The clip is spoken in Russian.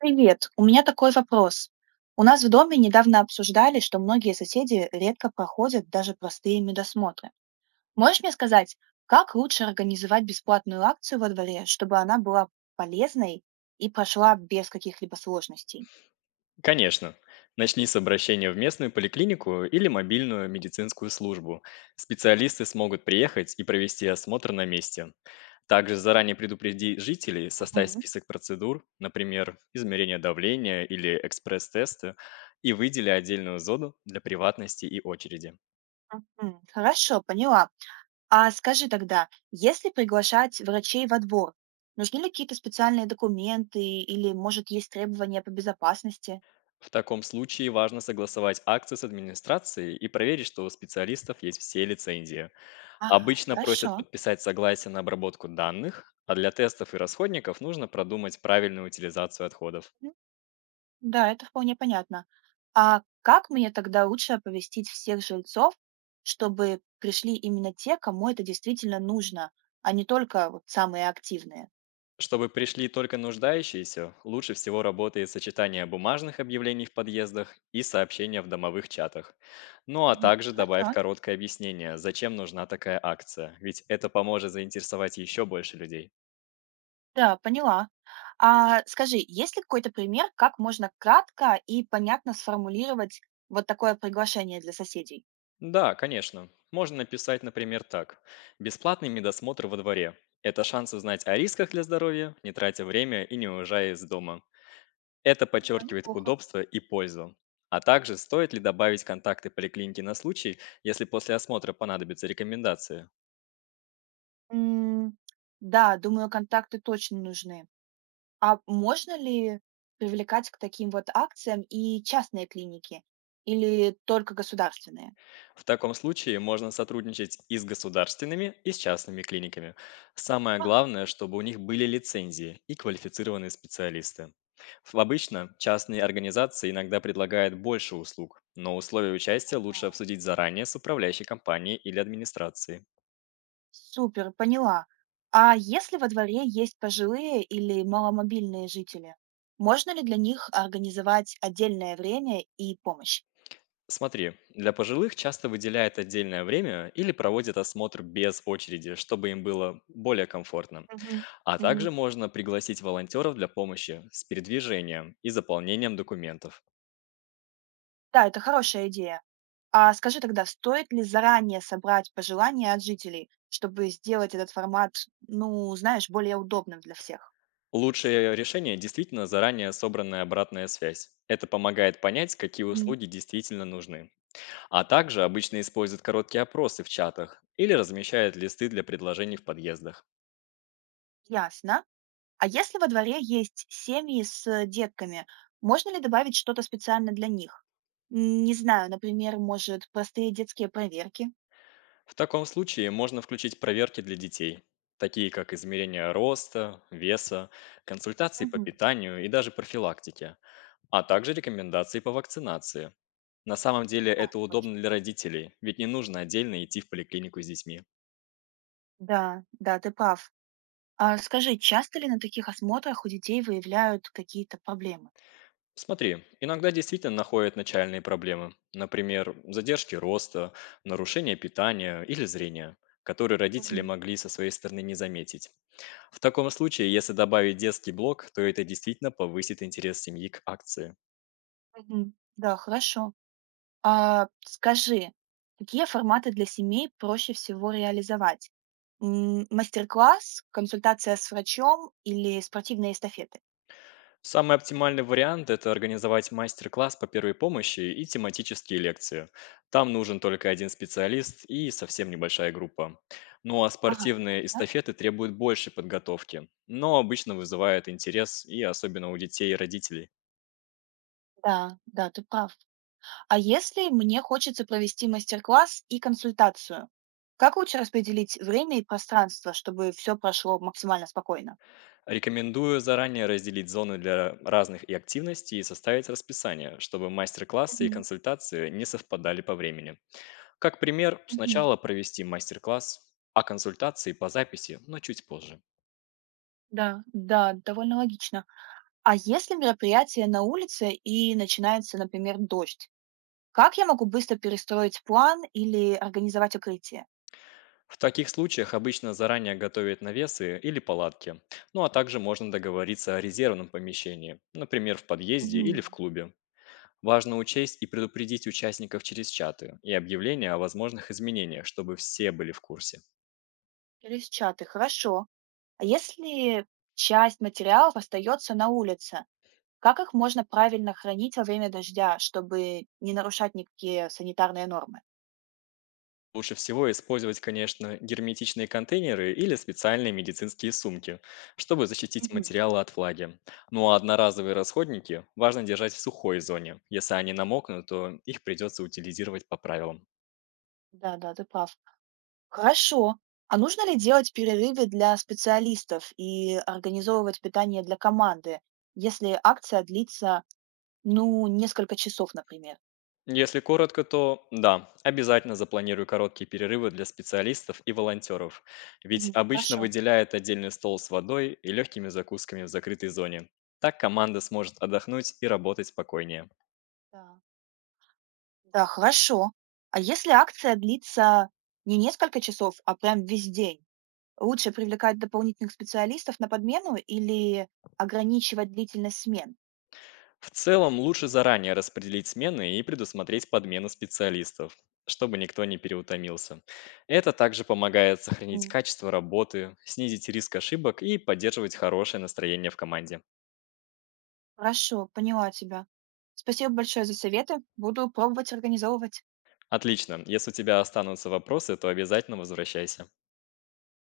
Привет, у меня такой вопрос. У нас в доме недавно обсуждали, что многие соседи редко проходят даже простые медосмотры. Можешь мне сказать, как лучше организовать бесплатную акцию во дворе, чтобы она была полезной и прошла без каких-либо сложностей? Конечно. Начни с обращения в местную поликлинику или мобильную медицинскую службу. Специалисты смогут приехать и провести осмотр на месте. Также заранее предупреди жителей, составь Мгм, список процедур, например, измерение давления или экспресс-тесты, и выдели отдельную зону для приватности и очереди. мгм. Хорошо, поняла. А скажи тогда, если приглашать врачей во двор, нужны ли какие-то специальные документы или, может, есть требования по безопасности? В таком случае важно согласовать акцию с администрацией и проверить, что у специалистов есть все лицензии. Ага, Обычно просят хорошо. подписать согласие на обработку данных, а для тестов и расходников нужно продумать правильную утилизацию отходов. Да, это вполне понятно. А как мне тогда лучше оповестить всех жильцов, чтобы пришли именно те, кому это действительно нужно, а не только вот самые активные? Чтобы пришли только нуждающиеся, лучше всего работает сочетание бумажных объявлений в подъездах и сообщения в домовых чатах. Ну а Мгм. также добавь Хорошо. короткое объяснение, зачем нужна такая акция, ведь это поможет заинтересовать еще больше людей. Да, поняла. А скажи, есть ли какой-то пример, как можно кратко и понятно сформулировать вот такое приглашение для соседей? Да, конечно. Можно написать, например, так. Бесплатный медосмотр во дворе. Это шанс узнать о рисках для здоровья, не тратя время и не уезжая из дома. Это Да, подчеркивает неплохо. удобство и пользу. А также стоит ли добавить контакты поликлиники на случай, если после осмотра понадобятся рекомендации? М, да, думаю, контакты точно нужны. А можно ли привлекать к таким вот акциям и частные клиники или только государственные? В таком случае можно сотрудничать и с государственными, и с частными клиниками. Самое Ага, главное, чтобы у них были лицензии и квалифицированные специалисты. Обычно частные организации иногда предлагают больше услуг, но условия участия лучше ага. обсудить заранее с управляющей компанией или администрацией. Супер, поняла. А если во дворе есть пожилые или маломобильные жители, можно ли для них организовать отдельное время и помощь? Смотри, для пожилых часто выделяют отдельное время или проводят осмотр без очереди, чтобы им было более комфортно. Мгм, А также мгм. можно пригласить волонтеров для помощи с передвижением и заполнением документов. Да, это хорошая идея. А скажи тогда, стоит ли заранее собрать пожелания от жителей, чтобы сделать этот формат, ну, знаешь, более удобным для всех? Лучшее решение действительно заранее собранная обратная связь. Это помогает понять, какие Мгм. услуги действительно нужны. А также обычно используют короткие опросы в чатах или размещают листы для предложений в подъездах. Ясно. А если во дворе есть семьи с детками, можно ли добавить что-то специально для них? Не знаю, например, может, простые детские проверки? В таком случае можно включить проверки для детей, такие как измерение роста, веса, консультации по Мгм. питанию и даже профилактике, а также рекомендации по вакцинации. На самом деле Да, это удобно точно. для родителей, ведь не нужно отдельно идти в поликлинику с детьми. Да, да, ты прав. А скажи, часто ли на таких осмотрах у детей выявляют какие-то проблемы? Смотри, иногда действительно находят начальные проблемы, например, задержки роста, нарушение питания или зрения, которые родители Мгм. могли со своей стороны не заметить. В таком случае, если добавить детский блок, то это действительно повысит интерес семьи к акции. Мгм. Да, хорошо. А скажи, какие форматы для семей проще всего реализовать? Мастер-класс, консультация с врачом или спортивные эстафеты? Самый оптимальный вариант – это организовать мастер-класс по первой помощи и тематические лекции. Там нужен только один специалист и совсем небольшая группа. Ну а Ага, спортивные ясно. эстафеты требуют большей подготовки, но обычно вызывают интерес и особенно у детей и родителей. Да, да, ты прав. А если мне хочется провести мастер-класс и консультацию, как лучше распределить время и пространство, чтобы все прошло максимально спокойно? Рекомендую заранее разделить зоны для разных и активностей и составить расписание, чтобы мастер-классы и Мгм, консультации не совпадали по времени. Как пример, мгм. сначала провести мастер-класс, а консультации по записи, но чуть позже. Да, да, довольно логично. А если мероприятие на улице и начинается, например, дождь, как я могу быстро перестроить план или организовать укрытие? В таких случаях обычно заранее готовят навесы или палатки, ну а также можно договориться о резервном помещении, например, в подъезде или Мгм. в клубе. Важно учесть и предупредить участников через чаты и объявления о возможных изменениях, чтобы все были в курсе. Через чаты, хорошо. А если часть материалов остается на улице, как их можно правильно хранить во время дождя, чтобы не нарушать никакие санитарные нормы? Лучше всего использовать, конечно, герметичные контейнеры или специальные медицинские сумки, чтобы защитить Мгм. материалы от влаги. Ну а одноразовые расходники важно держать в сухой зоне. Если они намокнут, то их придется утилизировать по правилам. Да-да, ты прав. Хорошо. А нужно ли делать перерывы для специалистов и организовывать питание для команды, если акция длится, ну, несколько часов, например? Если коротко, то да, обязательно запланирую короткие перерывы для специалистов и волонтеров, ведь Мгм. обычно Хорошо. выделяет отдельный стол с водой и легкими закусками в закрытой зоне. Так команда сможет отдохнуть и работать спокойнее. Да. Да, хорошо. А если акция длится не несколько часов, а прям весь день, лучше привлекать дополнительных специалистов на подмену или ограничивать длительность смен? В целом, лучше заранее распределить смены и предусмотреть подмену специалистов, чтобы никто не переутомился. Это также помогает сохранить М, качество работы, снизить риск ошибок и поддерживать хорошее настроение в команде. Хорошо, поняла тебя. Спасибо большое за советы. Буду пробовать организовывать. Отлично. Если у тебя останутся вопросы, то обязательно возвращайся.